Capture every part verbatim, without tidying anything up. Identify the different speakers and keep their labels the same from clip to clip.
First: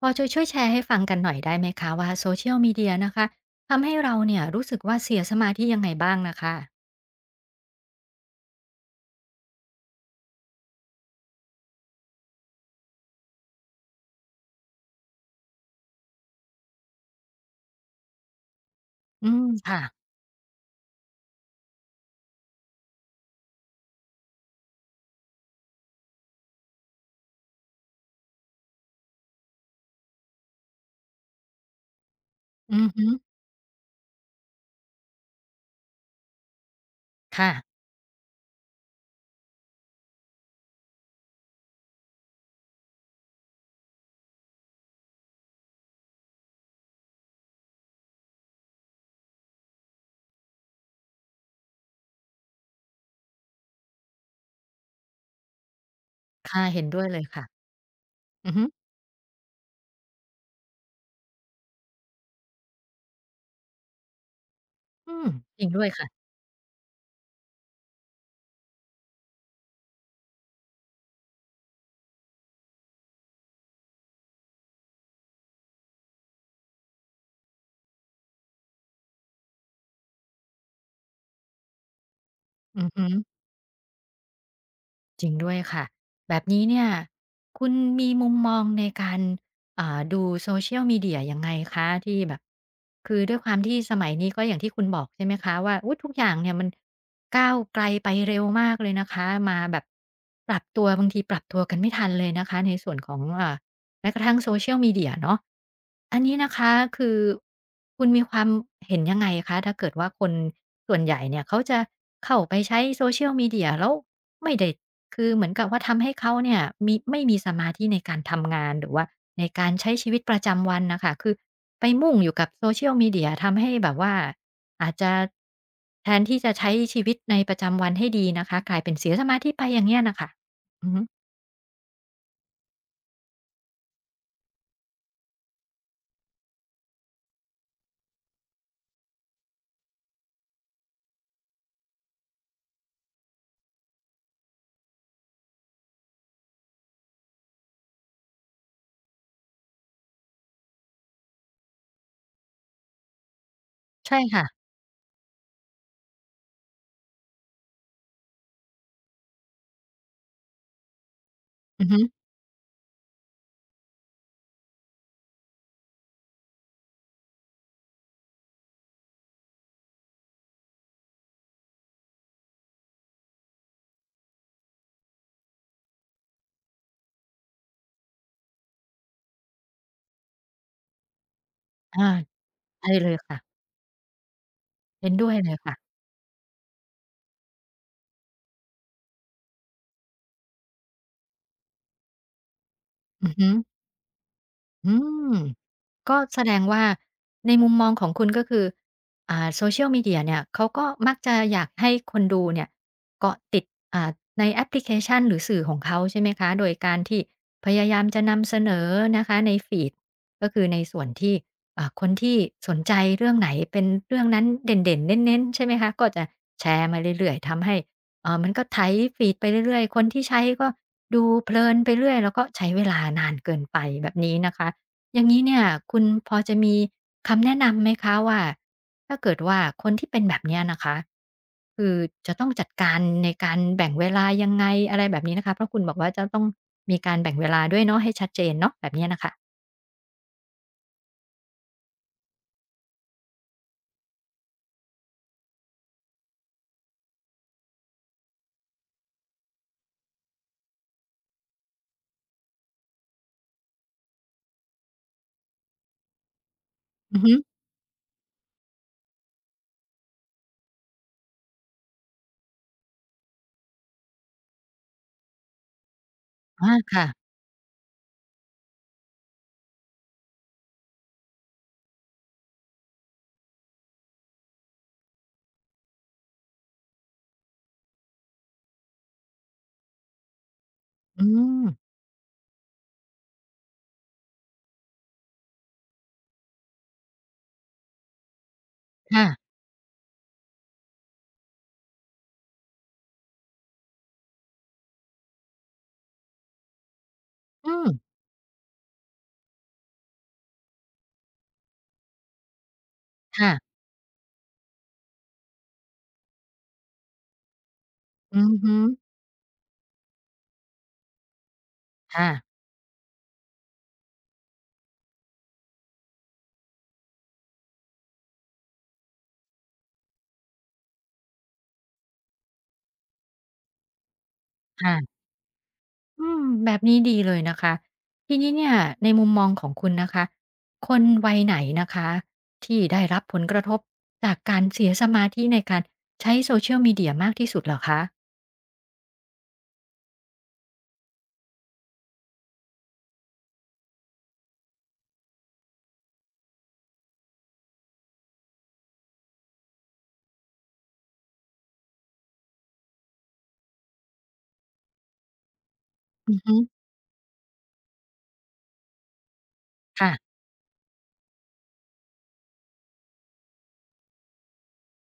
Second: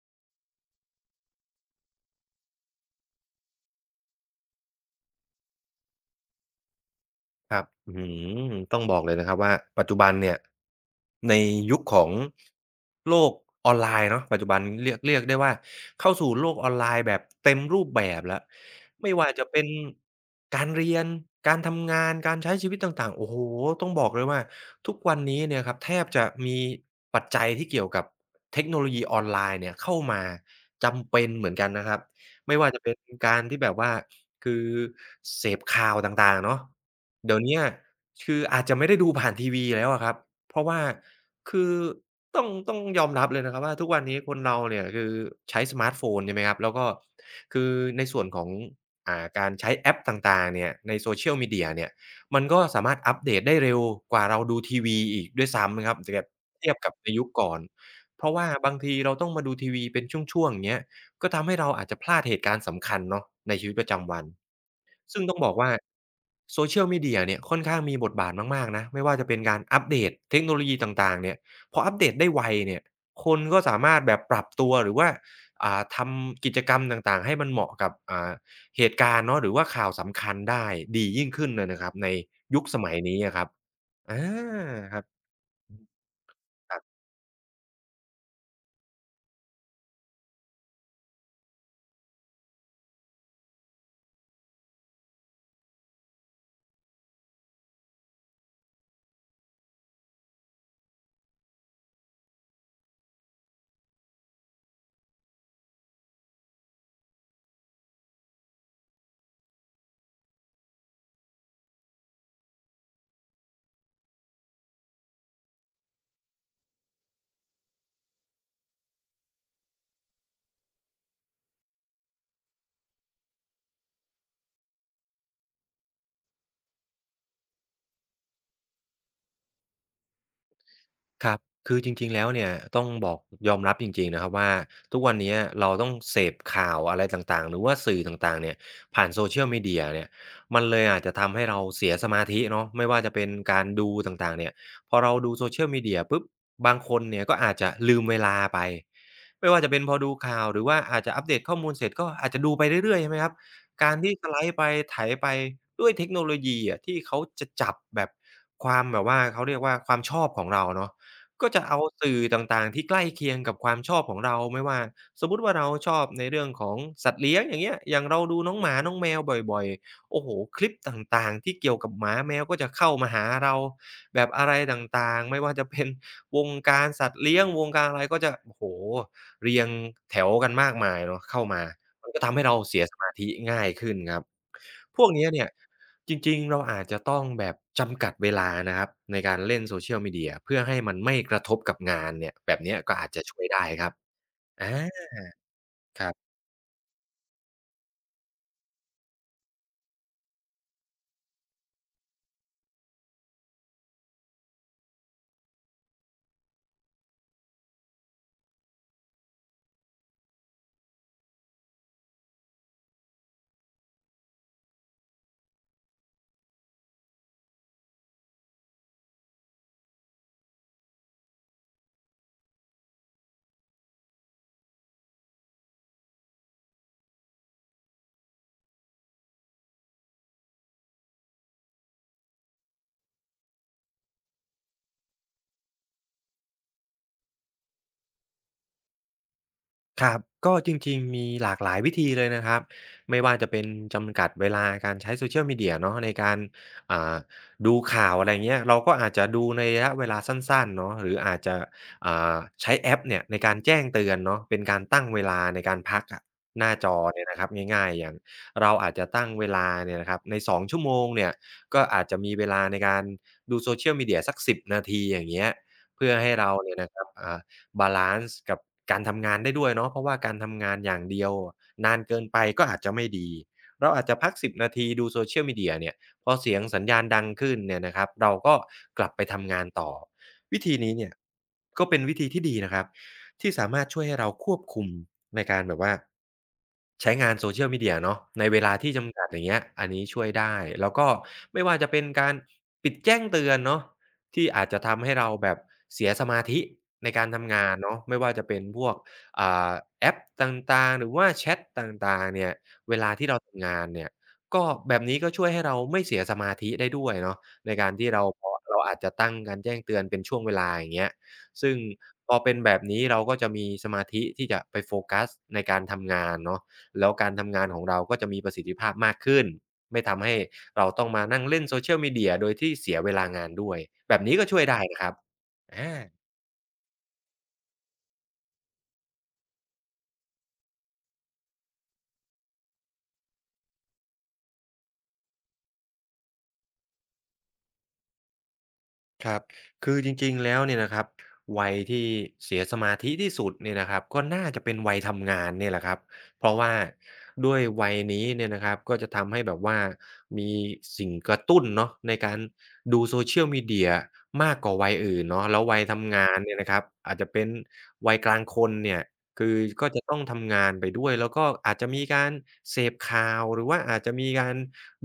Speaker 1: พอจะช่วยแชร์ให้ฟังกันหน่อยได้ไหมคะว่า Social Media นะคะทำให้เราเนี่ยรู้สึกว่าเสียสมาธิยังไงบ้างนะคะ
Speaker 2: ครับอื้อฮือต้องบอกเลยนะครับว่าปัจจุบันเนี่ยในยุคของโลกออนไลน์เนาะปัจจุบันเรียกเรียกได้ว่าเข้าสู่โลกออนไลน์แบบเต็มรูปแบบแล้วไม่
Speaker 1: อื
Speaker 2: ว่า
Speaker 1: ม
Speaker 2: จะเป็น
Speaker 1: ค่ะ
Speaker 2: การเรียนการทำงานการใช้ชีวิตต่างๆโอ้โฮต้องบอกเลยว่าทุกวันนี้เนี่ยครับแทบจะมีปัจจัยที่เกี่ยวกับเทคโนโลยีออนไลน์เนี่ยเข้ามาจำเป็นเหมือนกันนะครับไม่ว่า
Speaker 1: อื
Speaker 2: จะ
Speaker 1: อ
Speaker 2: เป็น
Speaker 1: ฮึ
Speaker 2: การที่แบบว่าคือเสพข่าวต่างๆเนาะ เดี๋ยวเนี้ย
Speaker 1: ค่ะ
Speaker 2: คืออาจจะไม่ได้ดูผ่านทีวีแล้วอะครับเพราะว่าคือต้องต้องยอมรับเลยนะครับว่าทุกวันนี้คนเราเนี่ยคือใช้สมาร์ตโฟนใช่ไหมครับแล้วก็คือในส่วนของอ่าการใช้แอปต่างๆเนี่ยใน Social Media เนี่ยมันก็สามารถอัปเดตได้เร็วกว่าเราดูทีวีอีกด้วยซ้ำนะครับจะแบบ
Speaker 1: ค่ะ
Speaker 2: เทียบ
Speaker 1: เห็น
Speaker 2: กับ
Speaker 1: ด้วย
Speaker 2: ใน
Speaker 1: เลย
Speaker 2: ยุค
Speaker 1: ค่ะ
Speaker 2: ก่อนเพราะว่า
Speaker 1: อือฮึ
Speaker 2: บางทีเราต้องมาดูทีวีเป็นช่วงๆอย่างเงี้ย ก็ทำให้เราอาจจะพลาดเหตุการณ์สำคัญเนาะในชีวิตประจำวัน
Speaker 1: อื
Speaker 2: ซึ่ง
Speaker 1: ม
Speaker 2: ต้องบอก
Speaker 1: จริง
Speaker 2: ว่า
Speaker 1: ด้วยค่ะ
Speaker 2: Social Media เนี่ยค่อนข้างมีบทบาทมากๆนะไม่ว่าจะเป็นการอัปเดตเทคโนโลยีต่างๆเนี่ยพออัปเดตได้ไวเนี่ยคนก็สามารถแบบปรับตัวหรือว่าอ่าทำกิจกรรมต่างๆให้มันเหมาะกับอ่าเหตุการณ์เนาะหรือว่าข่าวสำคัญได้ดียิ่งขึ้นเลยนะครับในยุคส
Speaker 1: อือ
Speaker 2: มัย
Speaker 1: ฮึ
Speaker 2: นี้อะครับอาครับ
Speaker 1: จริงด้วย
Speaker 2: อื
Speaker 1: ค่ะ
Speaker 2: ม
Speaker 1: แบบนี้
Speaker 2: ครั
Speaker 1: เนี่
Speaker 2: บ
Speaker 1: ยคุณมีมุมมองในการอ่าดูโซเ c i a l Media ยยังไงคะที่แบบคือด้วยความที่สมัยนี้ก็อย่างที่คุณบอกใช่ไหมคะว่าอุ๊ยทุกอย่างเนี่ยมันก้าวไกลไปเร็วมากเลยนะคะมาแบบปรับตัวบางทีปรับตัวกันไม่ทันเลยนะคะในส่วนของอ่าแม้กระทั่งโซเชียลมีเดียเนาะอันนี้นะคะคือคุณมีความเห็นยังไงคะถ้าเกิดว่าคนส่วนใหญ่เนี่ยเขาจะเข้าไปใช้โซเชียลมีเดียแล้วไม่ได้ คือเหมือนกับว่าทำให้เขาเนี่ยมีไม่มีสมาธิในการทำงานหรือว่าในการใช้ชีวิตประจำวันน่ะค่ะคือไปมุ่งอยู่กับ Social Media ทำให้แบบว่าอาจจะแทนที่จะใช้ชีวิตในประจำวันให้ดีนะคะกลายเป็นเสียสมาธิไปอย่างเงี้ยน่ะค่ะอือฮึ
Speaker 2: ครับคือจริงๆแล้วเนี่ยต้องบอกยอมรับจริงๆนะครับว่าทุกวันเนี้ยเราต้องเสพข่าวอะไรต่างๆหรือว่าสื่อต่างๆเนี่ยผ่าน Social Media เนี่ยมันเลยอาจจะทำให้เราเสียสมาธิเนาะไม่ว่าจะเป็นการดูต่างๆเนี่ยพอเราดู Social Media ปุ๊บบางคนเนี่ยก็อาจจะลืมเวลาไปไม่ว่าจะเป็นพอดูข่าวหรือว่าอาจจะอัปเดตข้อมูลเสร็จก็อาจจะดูไปเรื่อยๆใช่ไหมครับการที่
Speaker 1: ใช่
Speaker 2: สไลด์ไป
Speaker 1: ค่ะ
Speaker 2: ไถไปด้วยเทคโนโลยีอะที่เขาจะจับแบบความแบบว่าเขาเรียกว่าความชอบของเราเนาะ ก็จะเอา
Speaker 1: อือฮึ
Speaker 2: สื่อต่างๆที่ใกล้เคียงกับความชอบของเราไม่ว่าสมมุติว่าเราชอบในเรื่องของสัตว์เลี้ยงอย่างเงี้ยอย่างเราดูน้องหมาน้องแมวบ่อยๆโอ้โฮคลิปต่างๆที่เกี่ยวกับหมาแมวก็จะเข้ามาหาเราแบบอะไรต่างๆไม่ว่าจะเป็นวงการสัตว์เลี้ยงวงการอะไรก็จะโอ้โฮเรียงแถวกันมากมายเนาะเข้ามามั
Speaker 1: อา
Speaker 2: นก็ทำให้เราเสีย
Speaker 1: ใช่
Speaker 2: ส
Speaker 1: เล
Speaker 2: มา
Speaker 1: ย
Speaker 2: ธิ
Speaker 1: ค่ะ
Speaker 2: ง่ายขึ้นครับพว
Speaker 1: เห็
Speaker 2: ก
Speaker 1: น
Speaker 2: เนี้
Speaker 1: ด้
Speaker 2: ย
Speaker 1: วย
Speaker 2: เนี่
Speaker 1: เล
Speaker 2: ย
Speaker 1: ยค่ะ
Speaker 2: จริงๆ เราอาจจะต้องแบบจำกัดเวลานะครับในการเล่น Social Media เพื่อให้มันไม่กระทบกับงานเนี่ยแบบเนี้ยก็อาจจะ
Speaker 1: อือ
Speaker 2: ช่วย
Speaker 1: ฮึ
Speaker 2: ได้ครับ
Speaker 1: อื
Speaker 2: อา
Speaker 1: ม
Speaker 2: ครั
Speaker 1: ก็
Speaker 2: บ
Speaker 1: แสดงว่าในมุมมองของคุณก็คืออ่า Social Media เนี่ยเขาก็มักจะอยากให้คนดูเนี่ยเกาะติดอ่าในแอปพลิเคชันหรือสื่อของเขาใช่ไหมคะโดยการที่พยายามจะนำเสนอนะคะในฟีดก็คือในส่วนที่อ่าคนที่สนใจเรื่องไหนเป็นเรื่องนั้นเด่นๆเน้นๆใช่ไหมคะก็จะแชร์มาเรื่อยๆทำให้ เอ่อมันก็ไถฟีดไปเรื่อยๆคนที่ใช้ก็ดูเพลินไปเรื่อยแล้วก็ใช้เวลานานเกินไปแบบนี้นะคะ อย่างงี้เนี่ยคุณพอจะมีคำแนะนำไหมคะว่าถ้าเกิดว่าคนที่เป็นแบบเนี้ยนะคะคือจะต้องจัดการในการแบ่งเวลายังไงอะไรแบบนี้นะคะเพราะคุณบอกว่าจะต้องเนี่ยน่ะค่ะ
Speaker 2: ครับก็จริงๆมีหลากหลายวิธีเลยนะครับไม่ว่าจะเป็นจำกัดเวลาการใช้ Social Media เนาะในการอ่าดูข่าวอะไรเงี้ยเราก็อาจจะดูในระยะเวลาสั้นๆเนาะหรืออาจจะอ่าใช้แอปเนี่ยในการแจ้งเตือนเนาะเป็นการตั้งเวลาในการพักอะหน้าจอ
Speaker 1: อือ
Speaker 2: เนี่ย
Speaker 1: ฮึ
Speaker 2: นะครับง่ายๆอย่างเราอาจจะตั้งเวลาเนี่ยนะครับในสองชั่วโมงเนี่ยก็อาจจะมีเวลาในการดู Social Media สักสิบนาทีอย่างเงี้ยเพื่อให้เรา
Speaker 1: อา
Speaker 2: เนี่ยนะครั
Speaker 1: ค่ะ
Speaker 2: บอ่า บาลันซ์กับการทำงานได้ด้วยเนาะเพราะว่าการทำงานอย่างเดียวนานเกินไปก็อาจจะไม่ดีเราอาจจะพักสิบนาทีดู Social Media เนี่ยพอเสียงสัญญาณดังขึ้นเนี่ยนะครับเราก็กลับไปทำงานต่อวิธีนี้เนี่ย
Speaker 1: อืม
Speaker 2: ก็เป็นวิธีที่ดีนะครับที่สามารถช่วยให้เราควบคุมในการแบบว่าใช้งาน Social Media เนาะในเวลาที่จำ
Speaker 1: ค่ะ
Speaker 2: กัดอย่างเงี้ยอันนี้ช่วยได้แล้วก็ไม่ว่าจะเป็นการปิดแจ้งเตือนเนาะ ที่อาจจะทำให้เราแบบเสียสมาธิในการทำงา
Speaker 1: อื
Speaker 2: น
Speaker 1: ม
Speaker 2: เนาะไม่ว่าจะเป็นพวกอ่าแอปต่างๆหรือว่าแชตต่างๆเนี่ยเวลาที่เรา
Speaker 1: ค่ะ
Speaker 2: ทำงานเนี่ยก็แบบนี้ก็ช่วยให้เราไม่เสียสมาธิได้ด้วยเนาะในการที่เรา
Speaker 1: อื
Speaker 2: พอ
Speaker 1: อฮึ
Speaker 2: เราอาจจะตั้งการแจ้งเตือนเป็นช่วงเวลาอย่างเงี้ยซึ่ง
Speaker 1: ค่ะ
Speaker 2: พอเป็นแบบนี้เราก็จะมีสมาธิที่จะไปโฟกัสในการทำงานเนาะแล้วการทำงานของเราก็จะมีประสิทธิภาพมากขึ้น ไม่ทำให้เราต้องมานั่งเล่น Social Media โดยที่เสียเวลางานด้วยแบบนี้ก็ช่วยได้นะครับ
Speaker 1: ค่ะ
Speaker 2: อา
Speaker 1: อืมแบบนี้ดีเลยนะคะทีนี้เนี่ยในมุมมองของคุณนะคะคนวัยไหนนะคะที่ได้รับผลกระทบจากการเสียสมาธิในการใช้โซเชียลมีเดียมากที่สุดเหรอคะ
Speaker 2: ครับคือจริงๆแล้วเนี่ยนะครับวัยที่เสียสมาธิที่สุดเนี่ยนะครับก็น่าจะเป็นวัยทำงานเนี่ยแหละครับเพราะว่าด้วยวัยนี้เนี่ยนะครับก็จะทำให้แบบว่ามีสิ่งกระตุ้นเนาะในการดู Social Media มากกว่าวัยอื่นเนาะแล้ววัยทำงา
Speaker 1: อื
Speaker 2: น
Speaker 1: อ
Speaker 2: เนี่
Speaker 1: ฮึ
Speaker 2: ยนะครับอาจจะเป็นวัยกลางคนเนี่ยคือก็จะต้อง
Speaker 1: ค่ะ
Speaker 2: ทำงานไปด้วยแล้วก็อาจจะมีการเสพข่าวหรือว่าอาจจะมีการ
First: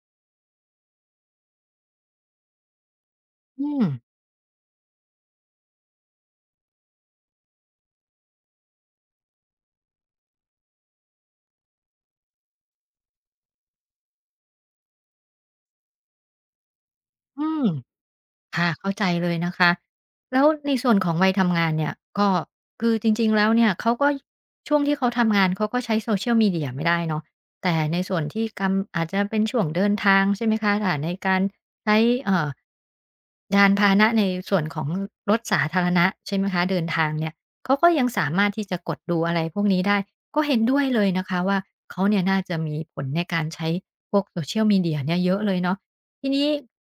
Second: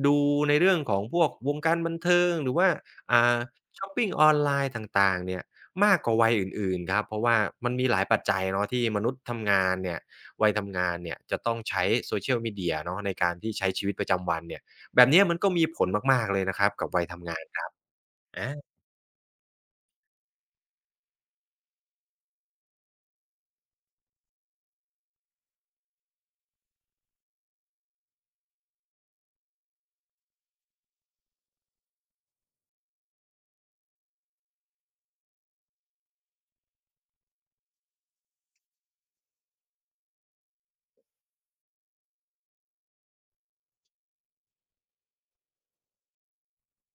Speaker 2: ดูในเรื่องของพวกวงการบันเทิงหรือว่าอ่า
Speaker 1: อืม
Speaker 2: ช็อปปิงออนไลน์ต่างๆเนี่ยมากกว่าวัยอื่นๆครับเพราะว่ามันมีหลายปัจจัยเนาะที่มนุษย์ทำงานเนี่ยวัยทำงานเนี่ยจะต้องใช้ Social Media เนาะในการที่ใช้ชีวิตประจำวันเนี่ยแบบเนี้ยมันก็มีผลมากๆเลยนะครับกับวัยทำงาน
Speaker 1: อื
Speaker 2: ค
Speaker 1: ม
Speaker 2: รับอา
Speaker 1: ค่ะเข้าใจเลยนะคะแล้วในส่วนของวัยทำงานเนี่ยก็คือจริงๆแล้วเนี่ยเขาก็ช่วงที่เขาทำงานเขาก็ใช้ Social Media ไม่ได้เนาะแต่ในส่วนที่กำอาจจะเป็นช่วงเดินทางใช่ไหมคะอ่าในการใช้เอ่อยานพาหนะในส่วนของรถสาธารณะใช่ไหมคะเดินทางเนี่ยเขาก็ยังสามารถที่จะกดดูอะไรพวกนี้ได้ก็เห็นด้วยเลยนะคะว่าเขาเนี่ยน่าจะมีผลในการใช้พวก Social Media เนี่ยเยอะเลยเนาะ ทีนี้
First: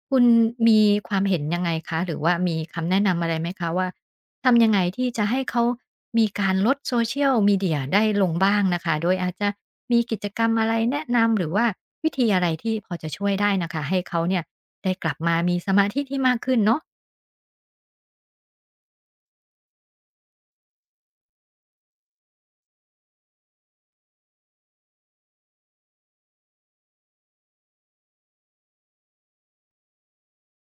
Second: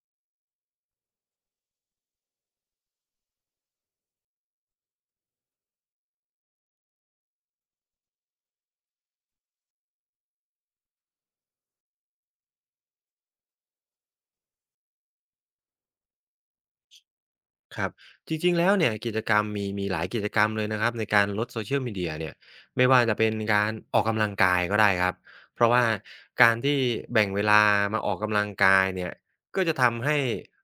Speaker 1: คุณมีความเห็นยังไงคะหรือว่ามีคำแนะนำอะไรไหมคะว่าทำยังไงที่จะให้เขามีการลด Social Media ได้ลงบ้างน่ะค่ะโดยอาจจะมีกิจกรรมอะไรแนะนำหรือว่าวิธีอะไรที่พอจะช่วยได้น่ะค่ะให้เขาเนี่ยได้กลับมามีสมาธิที่มากขึ้นเนาะ
Speaker 2: ครับจริงๆแล้วเนี่ยกิจกรรมมีมีหลายกิจกรรมเลยนะครับในการลด Social Media เนี่ยไม่ว่าจะเป็นการออกกำลังกายก็ได้ครับเพราะว่าการที่แบ่งเวลามาออกกำลังกายเนี่ยก็จะทำให้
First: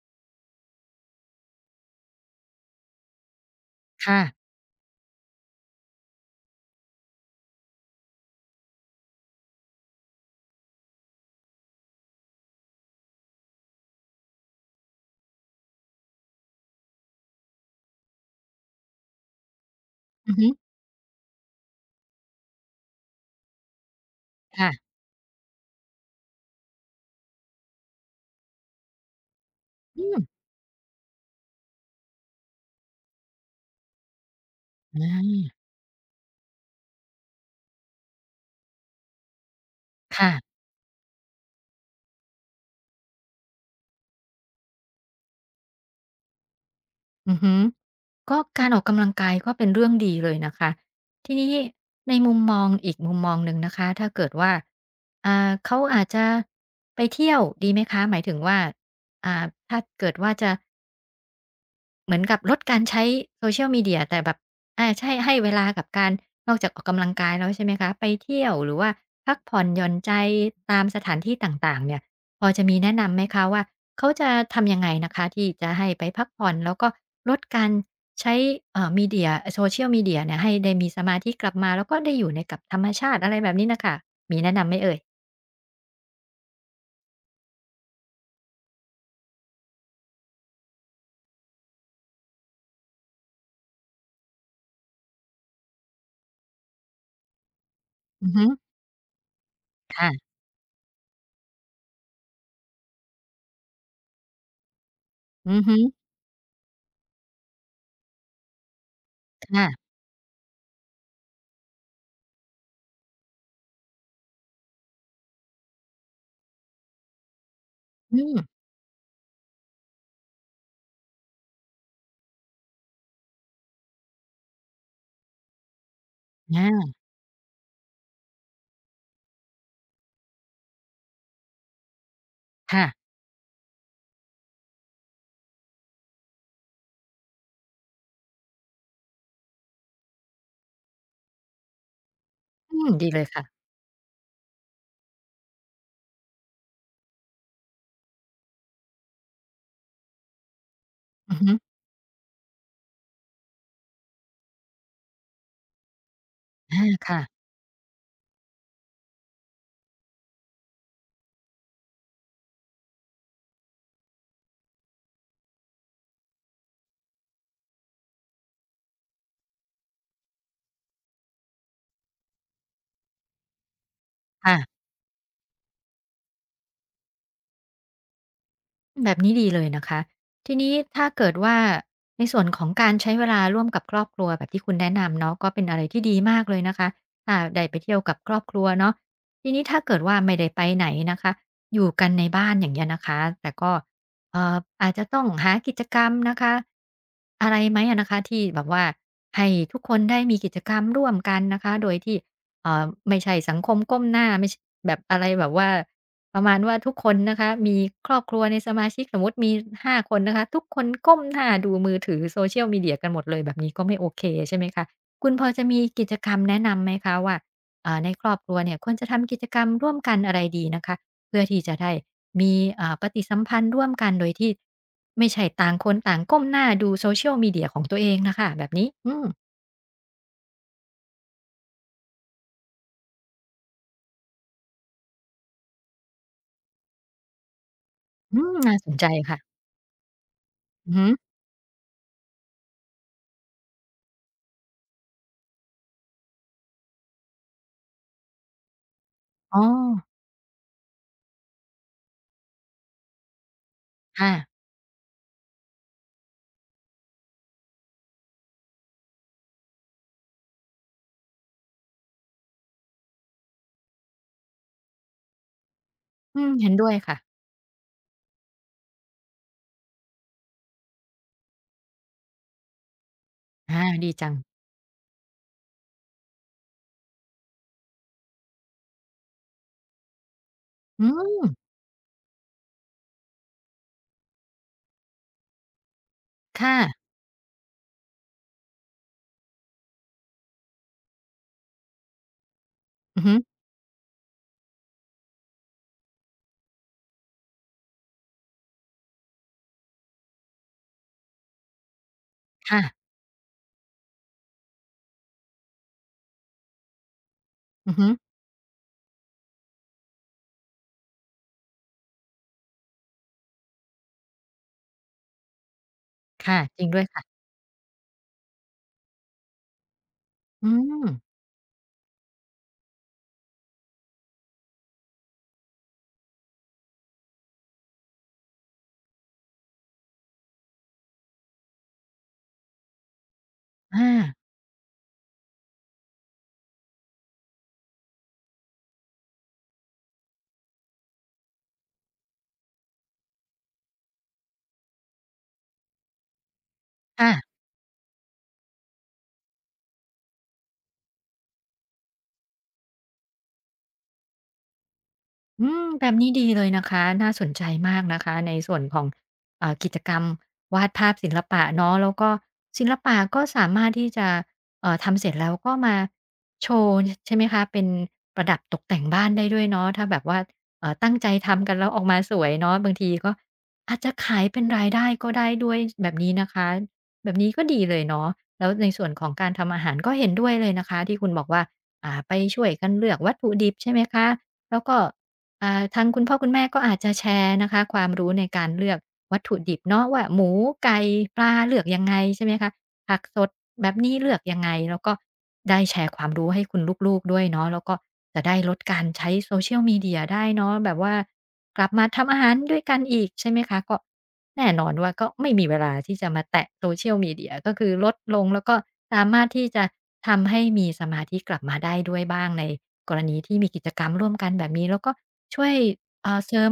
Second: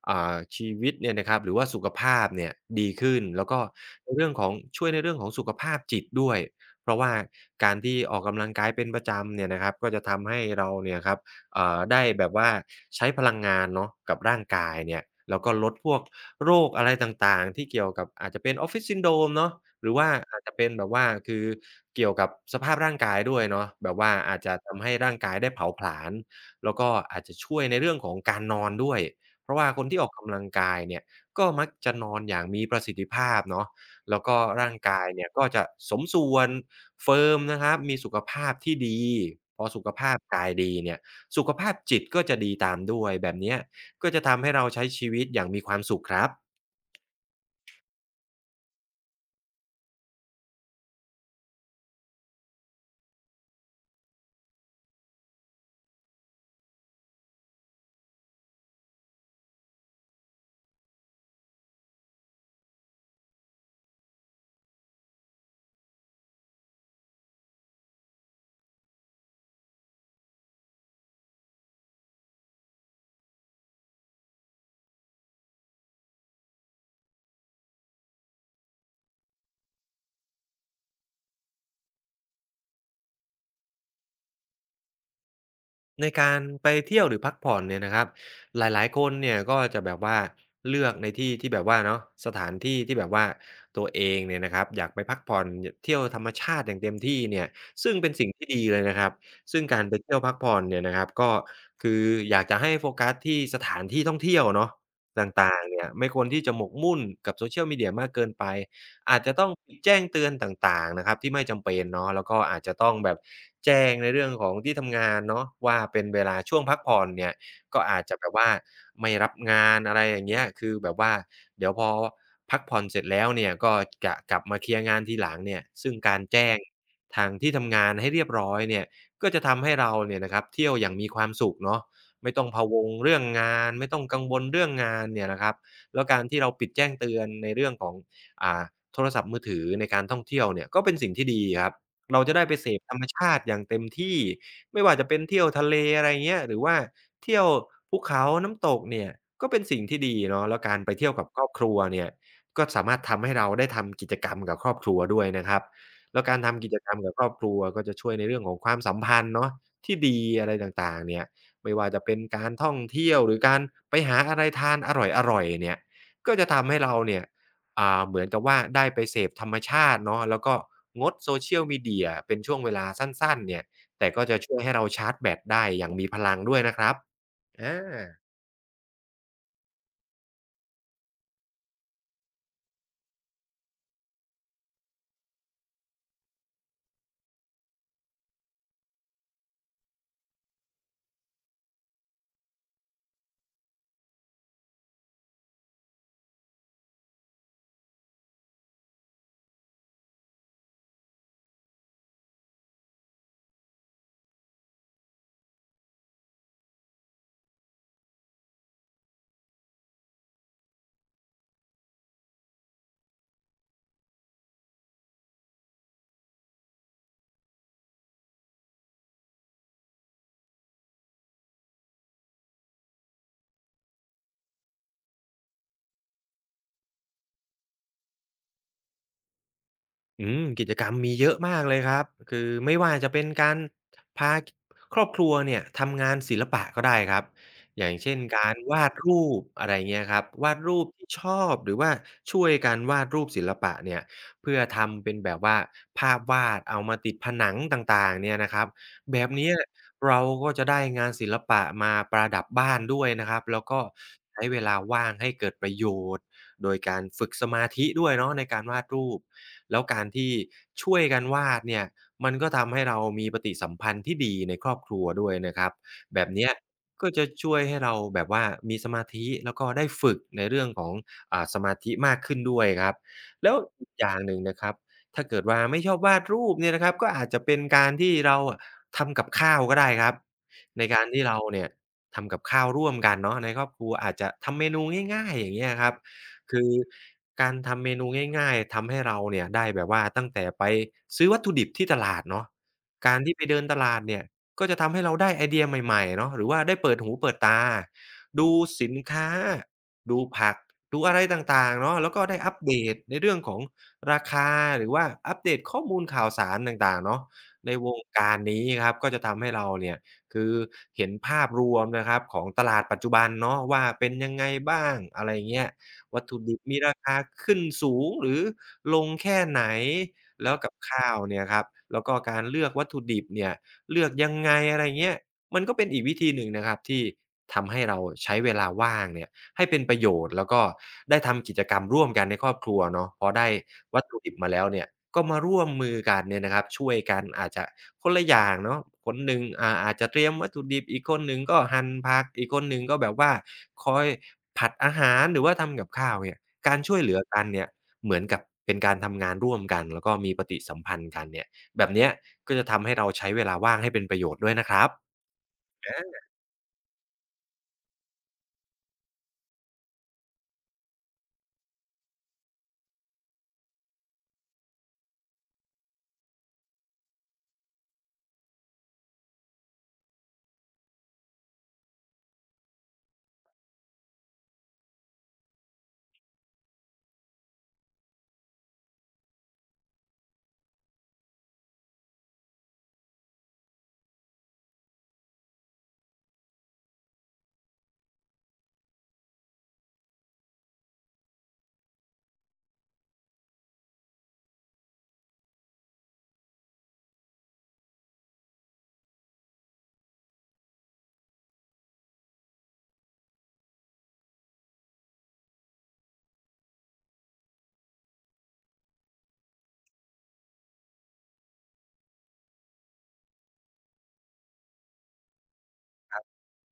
Speaker 2: อ่าชีวิตเนี่ยนะครับหรือว่าสุขภาพเนี่ยดีขึ้นแล้วก็ใน
Speaker 1: ค่ะ
Speaker 2: เรื่องของช่วยในเรื่องของสุขภาพจิตด้วยเพราะว่าการที่ออกกำลังกายเป็นประจำเนี่ยนะครับก็จะทำให้เราเนี่ยครับ เอ่อได้แบบว่าใช้พลังงานเนาะกับร่างกายเนี่ยแล้วก็ลดพวกโรคอะไรต่างๆที่เกี่ยวกับอาจจะเป็น Office Syndrome เนาะหรือว่า
Speaker 1: อือ
Speaker 2: อาจ
Speaker 1: ฮึ
Speaker 2: จะเป็นแบบว่าคือเกี่ยวกับสภาพร่างกายด้วยเนาะแบบว่าอาจจะทำ
Speaker 1: ค่ะ
Speaker 2: ให้ร่างกายได้เผาผลาญแล้วก็อาจจะช่วยในเรื่องของการนอนด้วยเพราะว่าคนที่
Speaker 1: อื
Speaker 2: ออก
Speaker 1: ม
Speaker 2: กำลังกายเนี่ยก็มักจะนอนอย่างมีประสิทธิภาพเนาะแล้วก็ร่าง
Speaker 1: อ
Speaker 2: กายเนี่ยก็
Speaker 1: า
Speaker 2: จะสมส่วนเฟิร์มนะครับมีสุขภาพที่ดีพอสุขภาพ
Speaker 1: ค่ะ
Speaker 2: กายดีเนี่ย สุขภาพจิตก็จะดีตามด้วยแบบเนี้ยก็จะทำให้เราใช้ชีวิตอย่างมีความสุขครับ
Speaker 1: อือฮึก็การออกกำลังกายก็เป็นเรื่องดีเลยนะคะทีนี้ในมุมมองอีกมุมมองหนึ่งนะคะถ้าเกิดว่าอ่าเขาอาจจะไปเที่ยวดีไหมคะหมายถึงว่าอ่าถ้าเกิดว่าจะ เหมือนกับลดการใช้ Social Media แต่แบบอาใช่ให้เวลากับการนอกจากออกกำลังกายแล้วใช่ไหมคะไปเที่ยวหรือว่าพักผ่อนหย่อนใจตามสถานที่ต่างๆเนี่ยพอจะมีแนะนำไหมคะว่าเขาจะทำยังไงนะคะที่จะให้ไปพักผ่อนแล้วก็ลดการใช้เอ่อ Media เอ่อ Social Media เนี่ยให้ได้มีสมาธิกลับมาแล้วก็ได้อยู่ในกับธรรมชาติอะไรแบบนี้น่ะค่ะมีแนะนำไหมเอ่ย
Speaker 2: ในการไปเที่ยวหรือพักผ่อนเนี่ยนะครับหลายๆคนเนี่ยก็จะแบบว่าเลือกในที่ที่แบบว่าเนาะสถานที่ที่แบบว่าตัวเองเนี่ยนะครับอยากไปพักผ่อนยเที่ยวธรรมชาติอย่างเต็มที่เนี่ยซึ่งเป็น
Speaker 1: อื
Speaker 2: สิ่ง
Speaker 1: อฮึ
Speaker 2: ที่ดีเลยนะครับซึ่งการไปเที่ยว
Speaker 1: ค่ะ
Speaker 2: พักผ่อนเนี่ยนะครับก็คืออยากจะให้โฟกัสที่สถานที่ท่องเที่ยวเนาะต
Speaker 1: อื
Speaker 2: ่าง
Speaker 1: อ
Speaker 2: ๆ
Speaker 1: ฮึ
Speaker 2: เนี่ยไม่ควรที่จะหมกมุ่นกับ Social Media มากเกินไป อาจจะต้องปิด
Speaker 1: ค่ะ
Speaker 2: แจ้งเตือนต่างๆนะครับที่ไม่จำเป็นเนาะแล้วก็อาจจะต้องแบบแจ้งในเรื่องของที่ทำงานเนาะว่าเป็นเวลาช่วงพักผ่อนเนี่ยก็อาจจะ
Speaker 1: อื
Speaker 2: แบ
Speaker 1: ม
Speaker 2: บว่าไม่รับงานอะไรอย่างเงี้ยคือแบบว่าเดี๋ยวพอพักผ่อนเสร็จแล้วเนี่ยก็จะกลับมาเคลียร์งานทีหลังเนี่ยซึ่งการแจ้ง
Speaker 1: อา
Speaker 2: ทางที่ทำงานให้เรียบร้อยเนี่ยก็จะทำให้เราเนี่ยนะครับเที่ยวอย่างมีความสุขเนาะไม่ต้องพะว
Speaker 1: ค่ะ
Speaker 2: งเรื่องงานไม่ต้องกังวลเรื่องงานเนี่ยนะครับแล้วการที่เราปิดแจ้งเตือนในเรื่องของ อ่าโทรศัพท์มือถือในการท่องเที่ยวเนี่ยก็เป็นสิ่งที่ดีครับเราจะได้ไปเส
Speaker 1: อื
Speaker 2: พ
Speaker 1: ม
Speaker 2: ธรรม
Speaker 1: ดีเลย
Speaker 2: ชา
Speaker 1: ค่ะ
Speaker 2: ติอย่างเต็มที่ไม่ว่าจะเป็นเที่ยวทะเลอะไรเงี้ยหรือว่าเที่ยวภูเขาน้ำตกเนี่ยก็เป็นสิ่งที่ดีเนาะแล้วการไปเที่ยวกับ
Speaker 1: อือ
Speaker 2: ครอบ
Speaker 1: ฮึ
Speaker 2: ครัวเนี่ยก็สามารถทำให้เราได้ทำกิจกรรมกับครอบครัวด้วยนะครับแล้วการทำกิจ
Speaker 1: อา
Speaker 2: กรรมกับครอบ
Speaker 1: ค่ะ
Speaker 2: ครัวก็จะช่วยในเรื่องของความสัมพันธ์เนาะที่ดีอะไรต่างๆเนี่ยไม่ว่าจะเป็นการท่องเที่ยวหรือการไปหาอะไรทานอร่อยๆเนี่ยก็จะทำให้เราเนี่ย อ่าเหมือนกับว่าได้ไปเสพธรรมชาติเนาะแล้วก็งด Social Media เป็นช่วงเวลาสั้นๆเนี่ยแต่ก็จะช่วยให้
Speaker 1: ค่ะ
Speaker 2: เราชาร์จแบตได้อย่างมีพลังด้วยนะครับอา
Speaker 1: แบบนี้ดีเลยนะคะทีนี้ถ้าเกิดว่าในส่วนของการใช้เวลาร่วมกับครอบครัวแบบที่คุณแนะนำเนาะก็เป็นอะไรที่ดีมากเลยนะคะถ้าได้ไปเที่ยวกับครอบครัวเนาะทีนี้ถ้าเกิดว่าไม่ได้ไปไหนนะคะอยู่กันในบ้านอย่างเงี้ยนะคะแต่ก็เอ่ออาจจะต้องหากิจกรรมนะคะอะไรไหมอะนะคะที่แบบว่าให้ทุกคนได้มีกิจกรรมร่วมกันนะคะโดยที่เอ่อไม่ใช่สังคมก้มหน้าไม่ใชแบบอะไรแบบว่า ประมาณว่าทุกคนนะคะมีครอบครัวในสมาชิกสมมุติมีห้าคนนะคะทุกคนก้มหน้าดูมือถือ Social Media กันหมดเลยแบบนี้ก็ไม่โอเคใช่ไหมคะคุณพอจะมีกิจกรรมแนะนำไหมคะว่าอ่าในครอบครัวเนี่ยควรจะทำกิจกรรมร่วมกันอะไรดีนะคะเพื่อที่จะได้มีอ่าปฏิสัมพันธ์ร่วมกันโดยที่ไม่ใช่ต่างคนต่างก้มหน้าดู Social Media ของตัวเองน่ะค่ะแบบนี้อืม
Speaker 2: อืมกิจกรรมมีเยอะมากเลยครับคือไม่ว่าจะเป็นการพาครอบครัวเนี่ยทำงานศิลปะก็ได้ครับอย่างเช่น
Speaker 1: อื
Speaker 2: กา
Speaker 1: ม
Speaker 2: ร
Speaker 1: น่า
Speaker 2: วา
Speaker 1: ส
Speaker 2: ด
Speaker 1: นใจ
Speaker 2: รู
Speaker 1: ค่ะ
Speaker 2: ปอะไรเงี้ยครับวาดรูป
Speaker 1: อือฮึ
Speaker 2: ที่ชอบหรือว่าช่วยกันวาดรูปศิลปะเนี่ยเพื่อทำเป็นแบบว่าภาพวาดเอามาติดผนังต่างๆเนี่ยนะครับแบบเนี้ย
Speaker 1: อ๋อ
Speaker 2: เราก็จะได้งานศิลปะมาประดับบ้านด้วยนะครับแล้วก็
Speaker 1: ค่ะ
Speaker 2: ใช้เวลาว่างให้เกิดประโยชน์ โดยการฝึกสมาธิด้วยเนาะในการวาดรูปแล้วการที่ช่วยกันวาดเนี่ยมันก็ทำให้เรามีปฏิสัมพันธ์ที่ดีในครอบครัวด้วยนะครับแบบ
Speaker 1: อื
Speaker 2: เนี้
Speaker 1: ม
Speaker 2: ย
Speaker 1: เห็นด้วย
Speaker 2: ก็
Speaker 1: ค่ะ
Speaker 2: จะช่วยให้เราแบบว่ามีสมาธิแล้วก็ได้ฝึกในเรื่องของอ่าสมาธิมากขึ้นด้วยครับแล้ว
Speaker 1: อา
Speaker 2: อีกอ
Speaker 1: ดี
Speaker 2: ย่าง
Speaker 1: จั
Speaker 2: ห
Speaker 1: ง
Speaker 2: นึ่งนะครับถ้าเกิดว่าไม่ชอบวาดรูปเนี่ยนะครับก็อาจจะเป็นการที่เราอะทำกับข้าวก็ได้ครับในกา
Speaker 1: อื
Speaker 2: รที่เรา
Speaker 1: ม
Speaker 2: เนี่ยทำกับข้าวร่วมกันเนาะในครอบครัวอาจจะทำเมนูง่ายๆอย่างเงี้ยครับ คือ
Speaker 1: ค่ะ
Speaker 2: การทำเมนูง่ายๆทำให้เราเนี่ยได้แบบว่าตั้งแต่ไปซื้อวัตถุดิบที่ตลาดเนาะกา
Speaker 1: อื
Speaker 2: ร
Speaker 1: อฮึ
Speaker 2: ที่ไปเดินตลาดเนี่ยก็จะทำให้เราได้ไอเดียใหม่ๆเนาะหรือว่าได้เปิดหูเปิดตาดูสินค้าดูผักดูอะไรต่างๆเนาะแล้วก็ได้อัปเด
Speaker 1: ค่ะ
Speaker 2: ตในเรื่องของราคาหรือว่าอัปเดตข้อมูลข่าวสารต่างๆเนาะในว
Speaker 1: อือ
Speaker 2: ง
Speaker 1: ฮึ
Speaker 2: การนี้ครับก็จะทำให้เราเนี่ยคือเห็นภาพรวมนะครับของตลาดปัจจุบันเนาะว่าเป็นยังไงบ้างอะไรเงี้ย วัตถุดิ
Speaker 1: ค่ะ
Speaker 2: บมี
Speaker 1: จริง
Speaker 2: รา
Speaker 1: ด้วย
Speaker 2: คา
Speaker 1: ค่ะ
Speaker 2: ขึ้นสูงหรือลงแค่ไหนแล้ว
Speaker 1: อื
Speaker 2: กับ
Speaker 1: ม
Speaker 2: ข้าวเนี่ยครับแล้วก็การเลือกวัตถุดิบเนี่ยเลือกยังไงอะไรเงี้ยมันก็เป็นอีกวิธีหนึ่งนะครับที่ทำให้เราใช้เวลาว่างเนี่ยให้เป็นประโยชน์แล้วก็ได้ทำกิจกรรมร่วมกันในครอบครัวเนาะพอได้วัตถุดิ
Speaker 1: อา
Speaker 2: บมาแล้วเนี่ยก็มาร่วมมือกันเนี่ยนะครับช่วยกันอาจจะ คนละอย่างเนาะคนหนึ่งอ่าอาจจะเตรียมวัตถุดิบอีกคนหนึ่งก็หั่นผักอีกคนหนึ่งก็แบบว่าคอยผัดอาหารหรือว่าทำกับข้าวเนี่ยการช่วยเหลือ
Speaker 1: ค่ะ
Speaker 2: กันเนี่ยเหมือนกับเป็นการทำงานร่วมกันแล้วก็มีปฏิสัมพันธ์กันเนี่ยแบบเนี้ยก็จะทำให้เราใช้เวลาว่างให้เป็นประโยชน์ด้วยนะครับ
Speaker 1: อืมแบ
Speaker 2: อา
Speaker 1: บนี้ดีเลยนะคะน่าสนใจมากนะคะในส่วนของเอ่อกิจกรรมวาดภาพศิลปะเนาะแล้วก็ศิลปะก็สามารถที่จะเอ่อทำเสร็จแล้วก็มาโชว์ใช่ไหมคะเป็นประดับตกแต่งบ้านได้ด้วยเนาะถ้าแบบว่าเอ่อตั้งใจทำกันแล้วออกมาสวยเนาะบางทีก็อาจจะขายเป็นรายได้ก็ได้ด้วยแบบนี้นะคะแบบนี้ก็ดีเลยเนาะแล้วในส่วนของการทำอาหารก็เห็นด้วยเลยนะคะที่คุณบอกว่าอ่าไปช่วยกันเลือกวัตถุดิบใช่ไหมคะแล้วก็ อ่าทางคุณพ่อคุณแม่ก็อาจจะแชร์นะคะความรู้ในการเลือกวัตถุดิบเนาะว่าหมูไก่ปลาเลือกยังไงใช่ไหมคะผักสดแบบนี้เลือกยังไงแล้วก็ได้แชร์ความรู้ให้คุณลูกๆด้วยเนาะแล้วก็จะได้ลดการใช้ Social Media ได้เนาะแบบว่ากลับมาทำอาหารด้วยกันอีกใช่ไหมคะก็แน่นอนว่าก็ไม่มีเวลาที่จะมาแตะ Social Media ก็คือลดลงแล้วก็สามารถที่จะทำให้มีสมาธิกลับมาได้ด้วยบ้างในกรณีที่มีกิจกรรมร่วมกันแบบนี้แล้วก็ ช่วยเอ่อเสริม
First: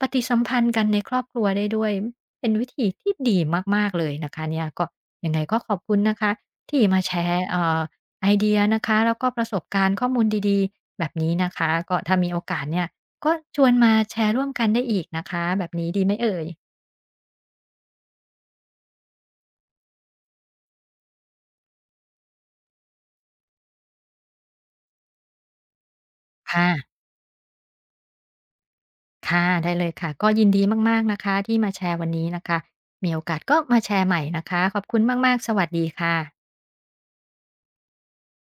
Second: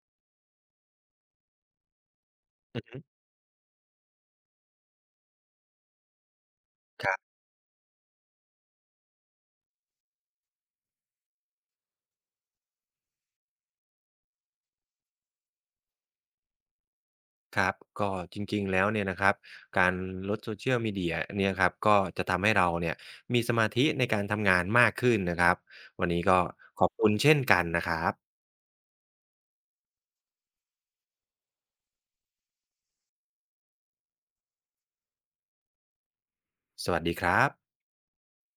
Speaker 1: ปฏิสัมพันธ์กันในครอบครัวได้ด้วยเป็นวิ
Speaker 2: อือ
Speaker 1: ธี
Speaker 2: ฮึ
Speaker 1: ที่ดีมากๆเลยนะคะเนี่ยก็ยังไงก็ขอบคุณนะคะที่มา
Speaker 2: ค
Speaker 1: แช
Speaker 2: รับ
Speaker 1: ร์เอ่อไอเดียนะคะแล้วก็ประสบการณ์ข้อมูลดีๆแบบนี้นะคะก็ถ้ามีโอกาสเนี่ยก็ชวนมาแชร์ร่วมกันได้อีกนะคะแบบนี้ดีไหมเอ่ย
Speaker 2: ครับก็จริงๆแล้วเนี่ยนะครับการลด Social Media เนี่ยครับก็จะทำให้เราเนี่ยมีสมาธิในการทำงานมากขึ้นนะครับวันนี้ก็
Speaker 1: ค่ะ
Speaker 2: ขอบคุณเช่นกันนะครับ
Speaker 1: ค่ะได้เลยค่ะก็ยินดีมากๆนะคะที่มาแชร์วันนี้นะคะมีโอกาสก็มาแชร์ใหม่นะคะขอบคุณมากๆสวัสดีค่ะ
Speaker 2: สวัสดีครับ